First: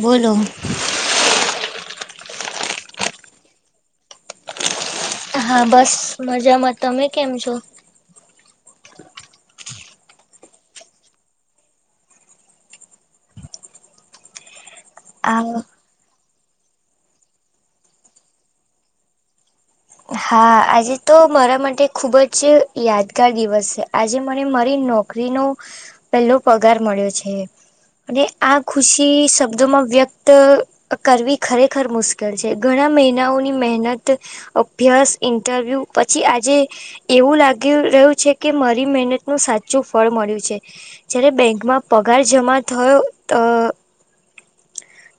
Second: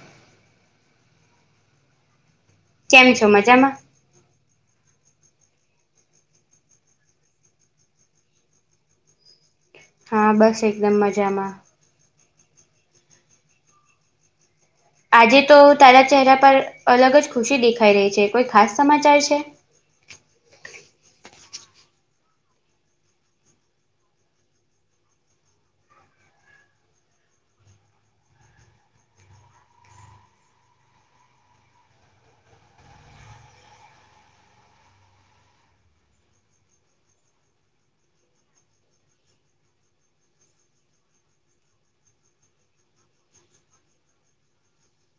બોલો. કેમ છો? મજામાં. હા બસ મજામાં. તમે કેમ છો? હા બસ એકદમ મજામાં. આજે તો આ તારા ચહેરા પર અલગ જ ખુશી દેખાઈ રહી છે કોઈ ખાસ સમાચાર છે. હા આજે તો મારા માટે ખૂબ જ યાદગાર દિવસ છે. આજે મને મારી નોકરીનો પહેલો પગાર મળ્યો છે અને આ ખુશી શબ્દોમાં વ્યક્ત કરવી ખરેખર મુશ્કેલ છે. ઘણા મહિનાઓની મહેનત, અભ્યાસ ઇન્ટરવ્યૂ પછી આજે એવું લાગી રહ્યું છે કે મારી મહેનત નું સાચું ફળ મળ્યું છે. જયારે બેંકમાં પગાર જમા થયો તો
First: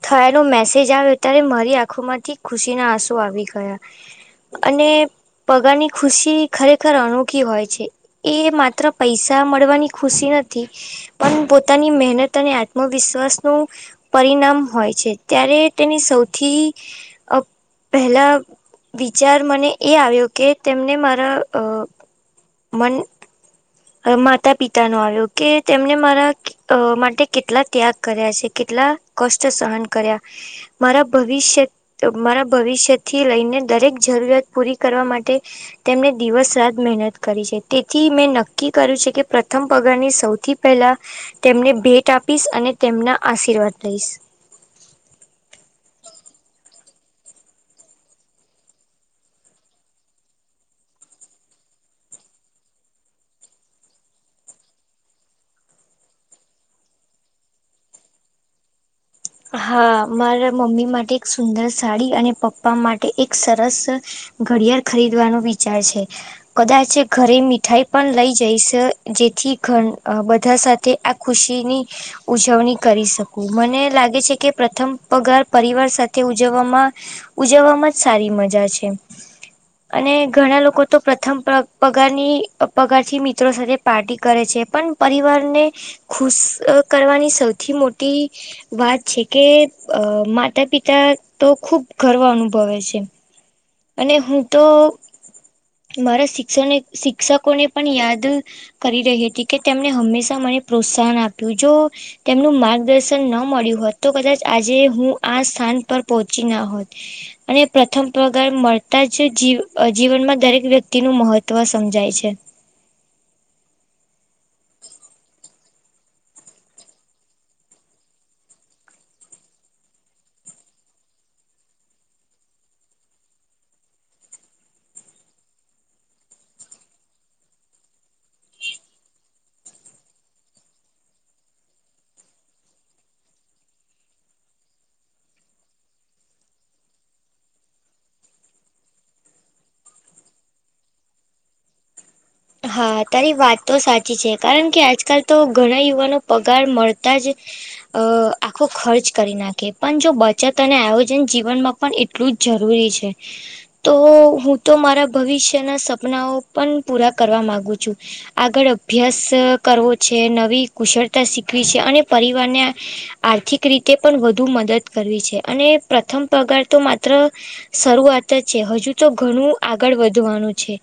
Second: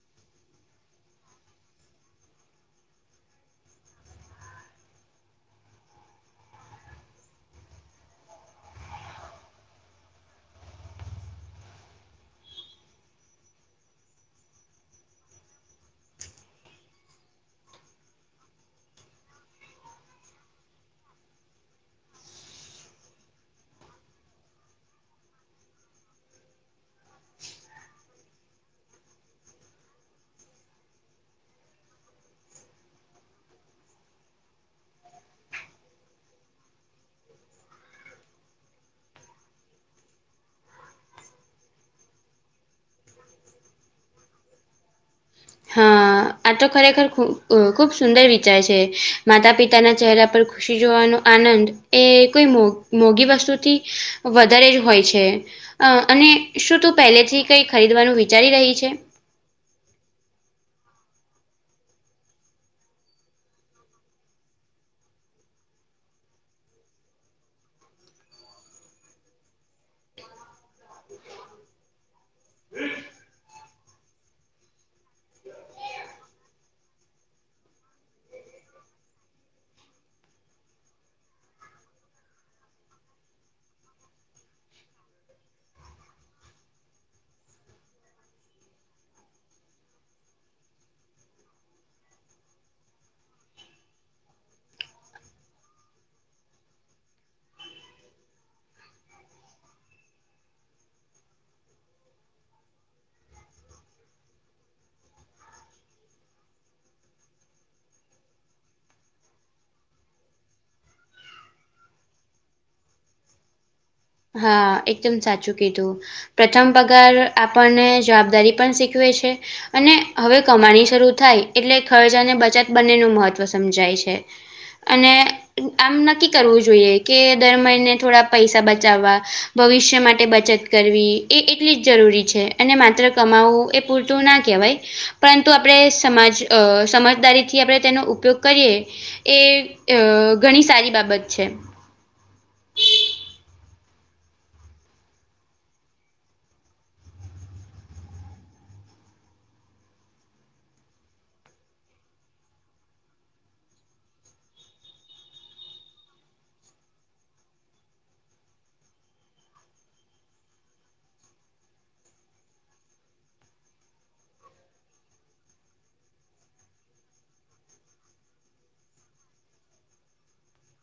થયાનો મેસેજ આવ્યો ત્યારે મારી આંખો માંથી ખુશીના આંસુઓ આવી ગયા. અને પગારની ખુશી ખરેખર અનોખી હોય છે. એ માત્ર પૈસા મળવાની ખુશી નથી. પણ પોતાની મહેનત અને આત્મવિશ્વાસ નું પરિણામ હોય છે ત્યારે તેની સૌથી પેહેલા, વિચાર મને એ આવ્યો કે તેમને મારા મન માતા પિતા નો આવ્યો કે તેમને મારા માટે કેટલા ત્યાગ કર્યા છે કેટલા કષ્ટ સહન કર્યા મારા ભવિષ્ય તેઓ મારા ભવિષ્યથી લઈને દરેક જરૂરિયાત પૂરી કરવા માટે તેમને દિવસ રાત મહેનત કરી છે તેથી મેં નક્કી કર્યું છે કે પ્રથમ પગારની સૌથી પહેલા તેમને ભેટ આપીશ અને તેમના આશીર્વાદ લઈશ. હા. આતો ખરેખર ખુબ સુંદર વિચાર છે. માતા પિતાના ચહેરા પર ખુશી જોવાનો આનંદ એ કોઈ મોઘી વસ્તુથી વધારે જ હોય છે. અને શું તું પહેલેથી કઈ ખરીદવાનું વિચારી રહી છે. હા મારા મમ્મી માટે એક સુંદર સાડી અને પપ્પા માટે એક સરસ ઘડિયાળ ખરીદવાનો વિચાર છે. કદાચ એ ઘરે મીઠાઈ પણ લઈ જઈશ, જેથી ધરે બધા સાથે આ ખુશીની ઉજવણી કરી શકું. મને લાગે લાગે છે કે પ્રથમ પગાર પરિવાર સાથે ઉજવામાં ઉજવવામાં જ સારી મજા છે. અને ઘણા લોકો તો પ્રથમ પગારની મિત્રો સાથે પાર્ટી કરે છે, પણ પરિવારને ખુશ કરવાની સૌથી મોટી વાત છે કે માતા-પિતા તો ખુબ ગર્વ અનુભવે છે. અને હું તો મારા શિક્ષણને શિક્ષકોને પણ યાદ કરી રહી હતી કે તેમને હંમેશા મને પ્રોત્સાહન આપ્યું જો તેમનું માર્ગદર્શન ન મળ્યું હોત તો કદાચ આજે હું આ સ્થાન પર પહોંચી ના હોત. અને પ્રથમ પગાર મળતા જ જીવ જીવનમાં દરેક વ્યક્તિનું મહત્વ સમજાય છે. હા એકદમ સાચું કીધું. પ્રથમ પગાર આપડને જવાબદારી પણ શીખવે છે. અને હવે કમાણી શરૂ થાય એટલે ખર્ચ અને બચત બંનેનું મહત્વ સમજાય છે. અને આમ નક્કી કરવું જોઈએ કે દર મહિને થોડા પૈસા બ ચાવવા ભવિષ્ય માટે બચત કરવી એ એટલી જ જરૂરી છે, અને માત્ર કમાવું એ પૂરતું ના કેવાય પરંતુ આપડે સમાજ અ સમાજદારીથી આપડે તેનો ઉપયોગ કરીએ એ અ ઘણી સારી બાબત છે. હા તારી વાત તો સાચી છે. કારણ કે આજકાલ તો ઘણા યુવાનો પગાર મળતા જ અ આખો ખર્ચ કરી નાખે પણ જો બચત અને આયોજન જીવનમાં પણ એટલું જ જરૂરી છે. તો હું તો મારા ભવિષ્યના સપનાઓ પણ પૂરા કરવા માંગુ છું. આગળ અભ્યાસ કરવો છે, નવી કુશળતા શીખવી છે, ને પરિવારને આર્થિક રીતે પણ વધુ મદદ કરવી છે. અને પ્રથમ પગાર તો માત્ર શરૂઆત જ છે, હજુ તો ઘણું આગળ વધવાનું છે.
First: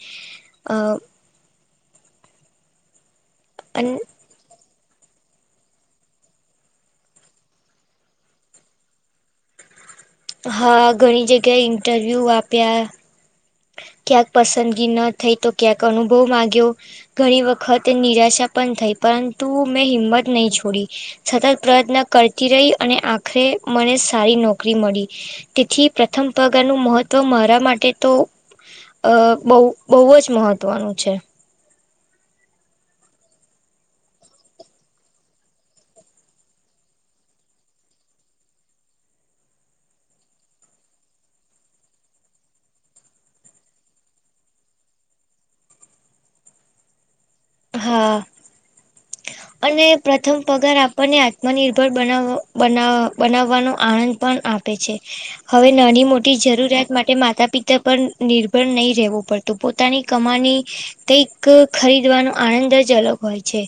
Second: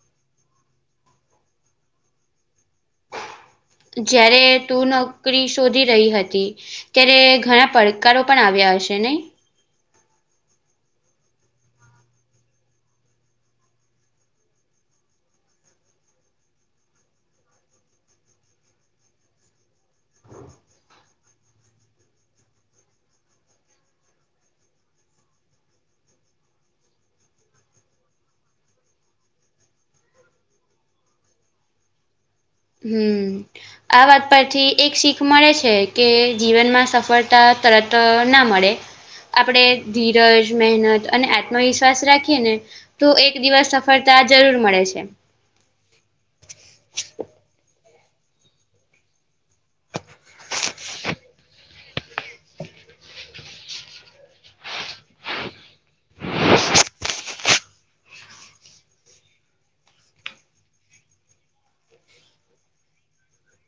અ અન જ્યારે તું નોકરી શોધી રહી હતી. ત્યારે ઘણા પડકારો પણ આવ્યા હશે નઈ? હ ઘણી જગ્યાએ ઇન્ટરવ્યૂ આપ્યા ક્યાંક પસંદગી ન થઈ તો ક્યાંક અનુભવ માંગ્યો ઘણી વખત નિરાશા પણ થઈ પરંતુ મે હિંમત નઈ છોડી સતત પ્રયત્ન કરતી રઈ અને આખરે મને સારી નોકરી મળી તેથી પ્રથમ પગારનું મહત્વ મારા માટે તો અ બઉ બઉ જ મહત્વનું છે. હમ્મ. આ વાત પરથી એક શીખ મળે છે, કે જીવનમાં સફળતા તરત ના મળે આપડે ધીરજ, મહેનત અને આત્મવિશ્વાસ રાખીએને તો એક દિવસ સફળતા જરૂર મળે છે. [inaudible] હા. અને પ્રથમ પગાર આપડને આત્મનિર્ભર બનાવ બના બનાવાનો આનંદ પણ આ પે છે. હવે નાની મોટી જરૂરિયાત માટે માતા-પિતા પર નિર્ભર નઈ રહેવુ પ તું પોતાની કમાણી કઈક ખરીદવાનો આનંદ જ અલગ હોય છે.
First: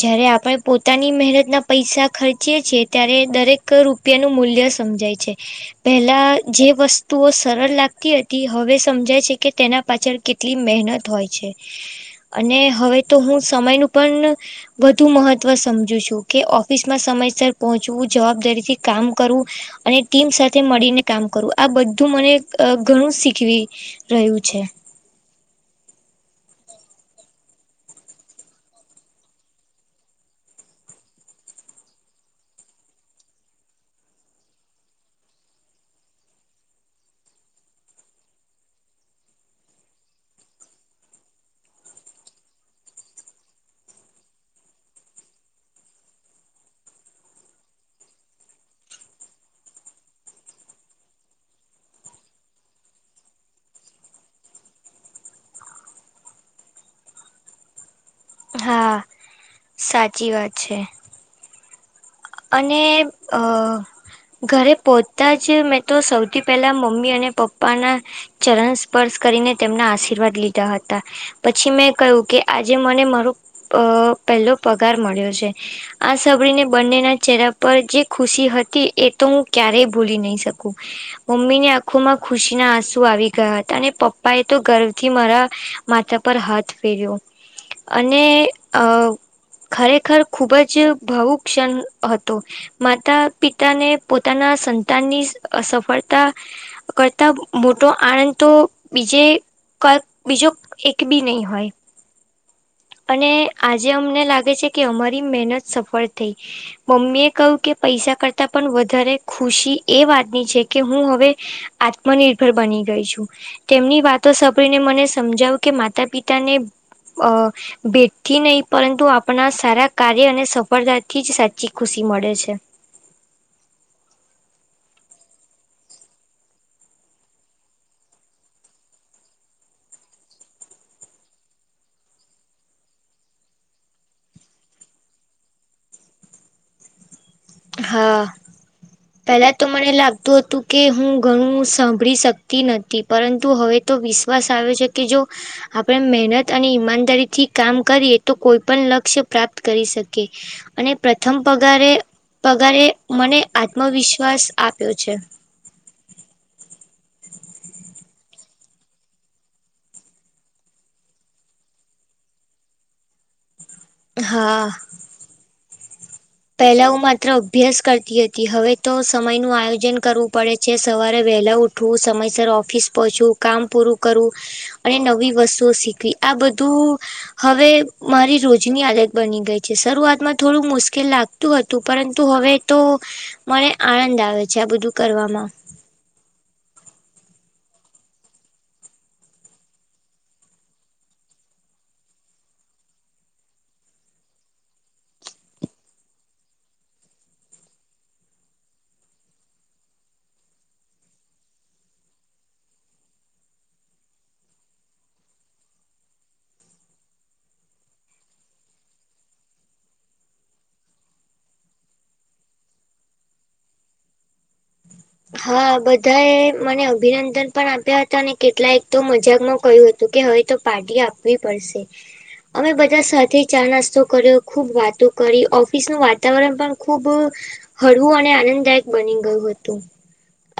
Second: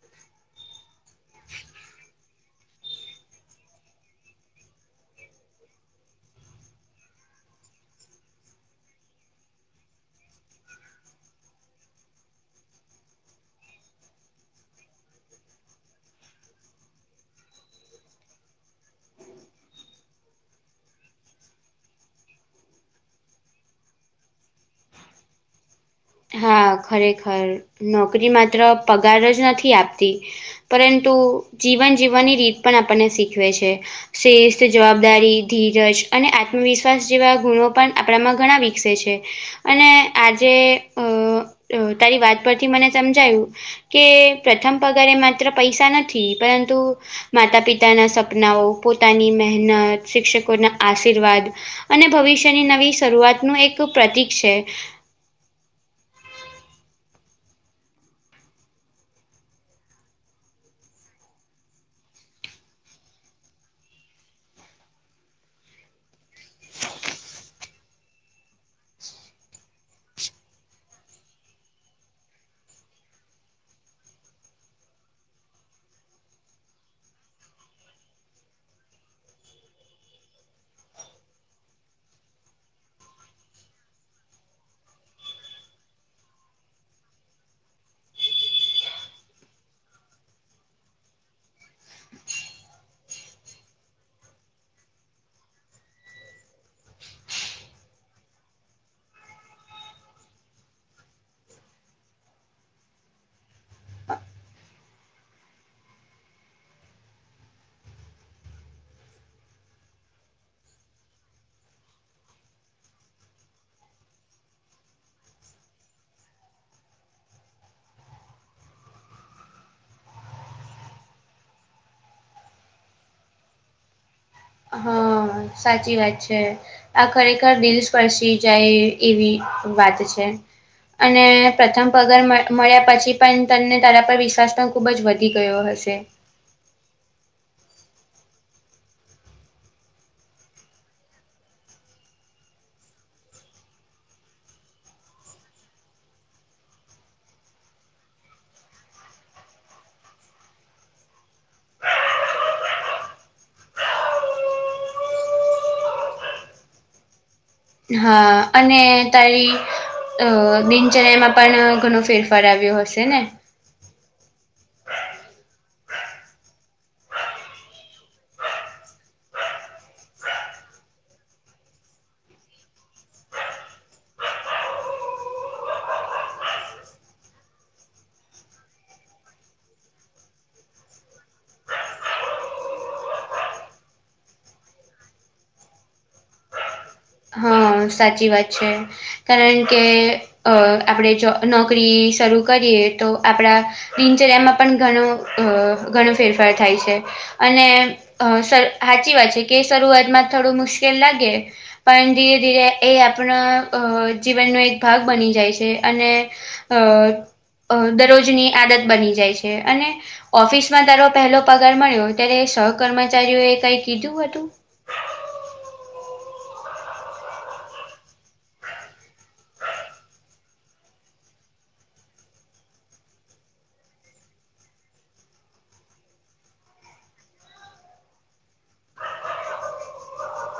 જયારે આપડે પોતાની મહેનતના પૈસા ખર્ચીએ છીએ ત્યારે દરે ક રૂપિયાનું મૂલ્ય સમજાય છે. પેહલા જે વસ્તુઓ સરળ લાગતી હતી હવે સમજાય છે, કે તેના પાછળ કેટલી મહેનત હોય છે, અને હવે તો હું સમયનું પણ વધુ મહત્વ સમજુ છું કે ઓફિસમાં સમયસર પહોંચવું જવાબદારીથી કામ કરવું અને ટીમ સાથે મળીને કામ કરવું આ બધું મને ઘણું શીખવી રહ્યું છે. હા ખરેખર નોકરી માત્ર પગાર જ નથી આપતી પરંતુ જીવન જીવવાની રીત પણ આપણને શીખવે છે. શ્રેષ્ઠ જવાબદારી, ધીરજ અને આત્મવિશ્વાસ જેવા ગુણો પણ આપણામાં ઘણા વિકસે છે. અને આજે અ તારી વાત પરથી મને સમજાયું. કે પ્રથમ પગારે માત્ર પૈસા નથી પરંતુ. માતા પિતાના સપનાઓ પોતાની મહેનત શિક્ષકોના આશીર્વાદ. અને ભવિષ્યની નવી શરૂઆતનું એક પ્રતિક છે. હા સાચી વાત છે. અને અં ઘરે પોહતા જ મેં તો સૌથી પહેલા અને મમ્મી અને પપ્પા ના. ચરણ સ્પર્શ કરીને તેમના આશીર્વાદ લીધા હતા. પછી મેં કહ્યું કે આજે મને મારો અ પહેલો પગાર મળ્યો છે. આ સાંભળીને બંનેના જ. ચહેરા પર જે ખુશી હતી એ તો હું ક્યારેય ભૂલી નહી શકું. મમ્મી ની આંખો માં ખુશી ના આંસુ આવી ગયા હતા અને પપ્પા એ તો ગર્વથી મારા. માથા પર હાથ ફેર્યો. અને અં ખરેખર ખુબ જ ભાવુક ક્ષણ. હતો, માતા પિતાને પોતાના સંતાનની સફળતા. કરતા તો મોટો આનંદ તો બીજે. કોઈક બીજો એક ભી નહી હોય. અને આજે અમને લાગે છે કે અમારી મહેનત સફળ થઈ. મમ્મી એ કહ્યું કે પૈસા કરતા પણ વધારે ખુશી એ વાતની છે કે હું હવે. આત્મનિર્ભર બની ગઈ છું. તેમની વાતો સાંભળને મને સમજાવું કે માતા પિતા ને અં ભેઠથી નહી પરંતુ આપણા સારા કાર્ય અને સફળતા થી જ સાચી ખુશી મળે છે. હં સાચી વાત છે. આ ખરેખર દિલ સ્પર્શી જાય એવી વાત છે. અને પ્રથમ પગાર મળ્યા પછી પણ તને તારા પર વિશ્વાસ પણ ખૂબ જ વધી ગયો હશે. હા પહેલા તો મને લાગતું હતું કે હું ઘણું સાંભળી શકતી નથી. પરંતુ હવે તો વિશ્વાસ આવે છે કે જો. આપડે મહેનત અને ઈમાનદારીથી કામ કરીએ તો કોઈ પણ લક્ષ્ય પ્રાપ્ત કરી શકીએ. અને પ્રથમ પગારે પગારે મને આત્મવિશ્વાસ આપ્યો છે. હા અને તારી. અંઅ દિનચર્યા માં પણ ઘણો ફેરફાર આવ્યો હશે ને. હા પહેલા હુ માત્ર અભ્યાસ કરતી હતી હવે તો સમયનું આયોજન કરવું પડે છે સવારે વહેલા ઉઠ. હું સમયસર ઓફિસ પહોંયવુ કામ પૂરું કરું. અને નવી વસ્તુઓ શીખવી આ બધું. હવે મારી રોજની આદત બની ગઈ છે શરૂઆતમાં થોડું મુશ્કેલ લાગ. તુ હતું પરંતુ હવે તો મને આનંદ આવે છે આ બધું કરવામાં. હા, સાચી વાત છે કારણ કે. અ આપણેે જો નોકરી શરૂ કરીએ તો આપડા. દિનચર્યામાં પણ ઘણું અં ઘણો ફેરફાર થાય છે. અને અં હાચી વાત છે કે શરૂઆતમાં થોડું મુશ્કેલ લાગે. પણ ધીરે ધીરે એ આપણા જીવનનો એક ભાગ બની જાય છે અને. અ અ દરરોજની આદત બની જાય છે અને ઓફિસમાં તારો પહેલો પગાર મળ્યો ત્યારે સહ કર્મચારીઓએ કઈ કીધું હતું હા બધા એ મને અભિનંદન પણ આપ્યા હતા અને કેટલાય તો મજાકમાં કયુ હતું તો કે હવે તો પાર્ટી આપવી પડશે. અમે બધે સાથે ચા નાસ્તો કર્યો ખૂબ વાતો કરી ઓફિસ નુ વાતાવરણ પણ ખુબ હળવું અને આનંદદાયક બની ગયું હતું.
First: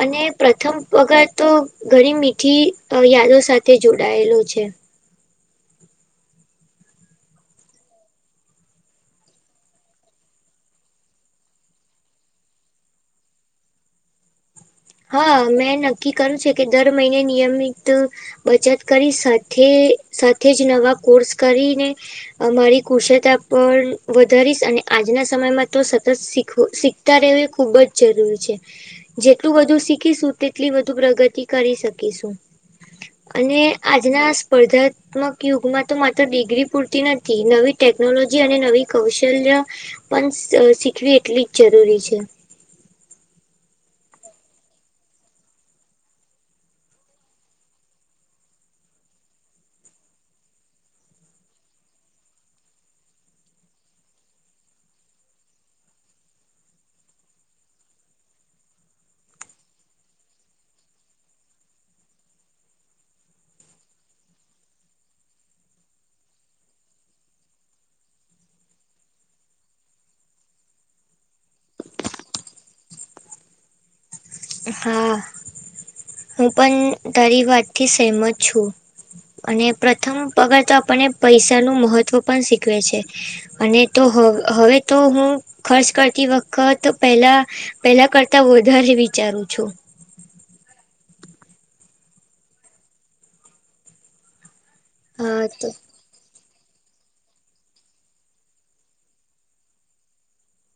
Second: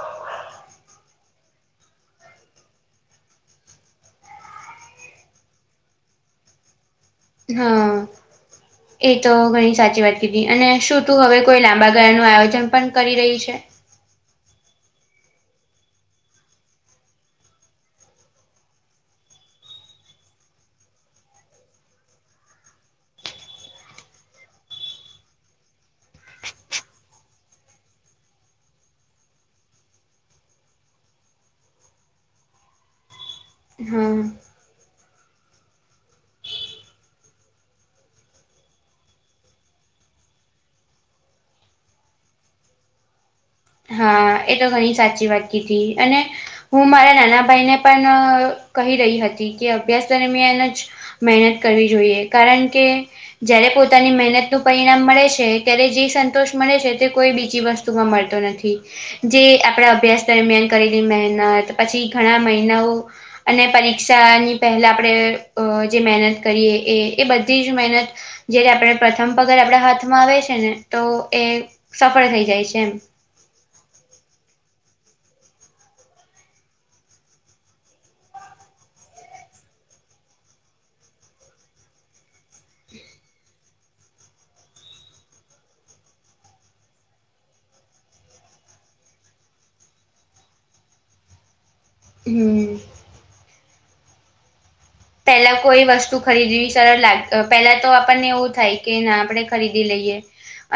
અને પ્રથમ પગાર તો ઘણી મીઠી અ યાદો સાથે જોડાયેલો છે. હા. [unintelligible] એ તો ઘણી સાચી વાત કીધી અને શું તું હવે કોઈ લાંબા ગાળાનું આયોજન પણ કરી રહી છે. હા મેં નક્કી કર્યું છે કે દર મહિને નિયમિત. બચત કરી સાથે સાથે જ નવા કોર્સ કરીને. અ મારી કુશળતા પર વધારીશ અને આજના સમયમાં તો સતત શીખવું શીખ અત્યારે બી ખુબ જ જરૂરી છે. એટલું બધું શીખીશું તેટલી વધુ પ્રગતિ કરી શકીશું અને હા. આજના સ્પર્ધા. તમક યુગમાં તો માત્ર ડિગ્રી પૂરતી નથી નવી ટેકનોલોજી અને નવી કૌશલ્ય પણ સ અ શીખવી એટલી જ જરૂરી છે. હા એ તો ઘણી સાચી વાત કીધી અને હું મારા નાના ભાઈને પણ કહી રહી હતી કે અભ્યાસ દરમિયાન જ મહેનત કરવી જોઈએ કારણ કે. જ્યારે પોતાની મહેનતનું પરિણામ મળે છે ત્યારે જે સંતોષ મળે છે તે કોઈ બીજી વસ્તુમાં મળતો નથી. જે આપણે અભ્યાસ દરમિયાન કરેલી મહેનત પછી ઘણા મહિનાઓ. અને પરીક્ષાની પહેલા આપણે અહ જે મહેનત કરીએ એ એ બધી જ મહેનત જયારે આપણે પ્રથમ પગાર આપડા હાથમાં આવે છે ને તો એ સફળ થઈ જાય છે એમ હા હું પણ તારી વાતથી સહેમત છું. અને પ્રથમ પગાર તો આપને પૈસા નું મહત્વ પણ શીખવે છે. અને તો હ હવે તો હું ખર્ચ કરતી વખત પેલા પેલા કરતા વધારે વિચારું છું. હમ. હા પેલા તો કોઈ વસ્તુ ખરીદવી સરળ લાગતો પેલા તો આપણને એવું થાય કે ના આપણે ખરીદી લઈએ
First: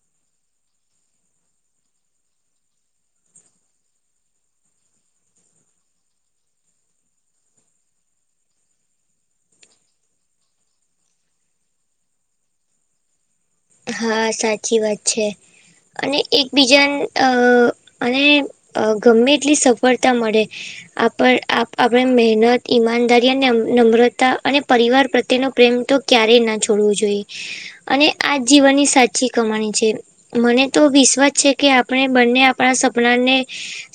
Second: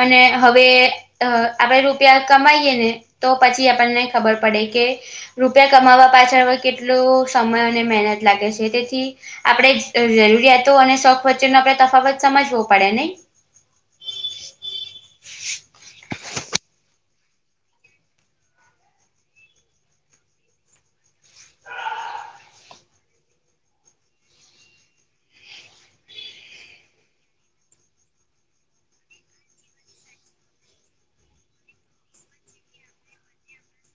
અને હવે અ આપડે રૂપિયા કમાઈએ ને તો પછી આપણને ખબર પડે કે. રૂપિયા કમાવવા પાછળ હવે કેટલુ સમય અને મહેનત લાગે છે તેથી આપણેે જ અહ જરૂરિયાતો અને શોખ વચ્ચેનો આપણે તફાવત સમજવો પડે નહી હા સાચી વાત છે અને એકબીજા અહ અને અ ગમે એટલી સફળતા મળે આપણ આપ આપણે મહેનત ઈમાનદારી અને નમ્રતા અને પરિવાર પ્રત્યેનો પ્રેમ તો ક્યારેય ના છોડવું જોઈએ અને આજ જીવનની સાચી કમાણી છે. મને તો વિશ્વાસ છે કે આપણે બંને આપણા સપનાને.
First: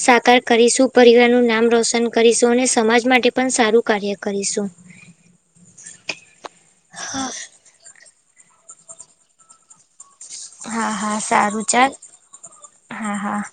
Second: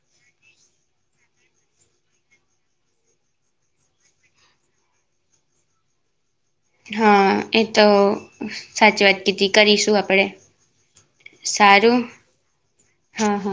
સાકાર કરીશું પરિવાર નું નામ રોશન કરીશું અને સમાજ માટે પણ સારું કાર્ય કરીશું. [inaudible] હા એ તો સાચી વાત કીધ કરીશું આપણે. હા હા સારું ચલ હા હા.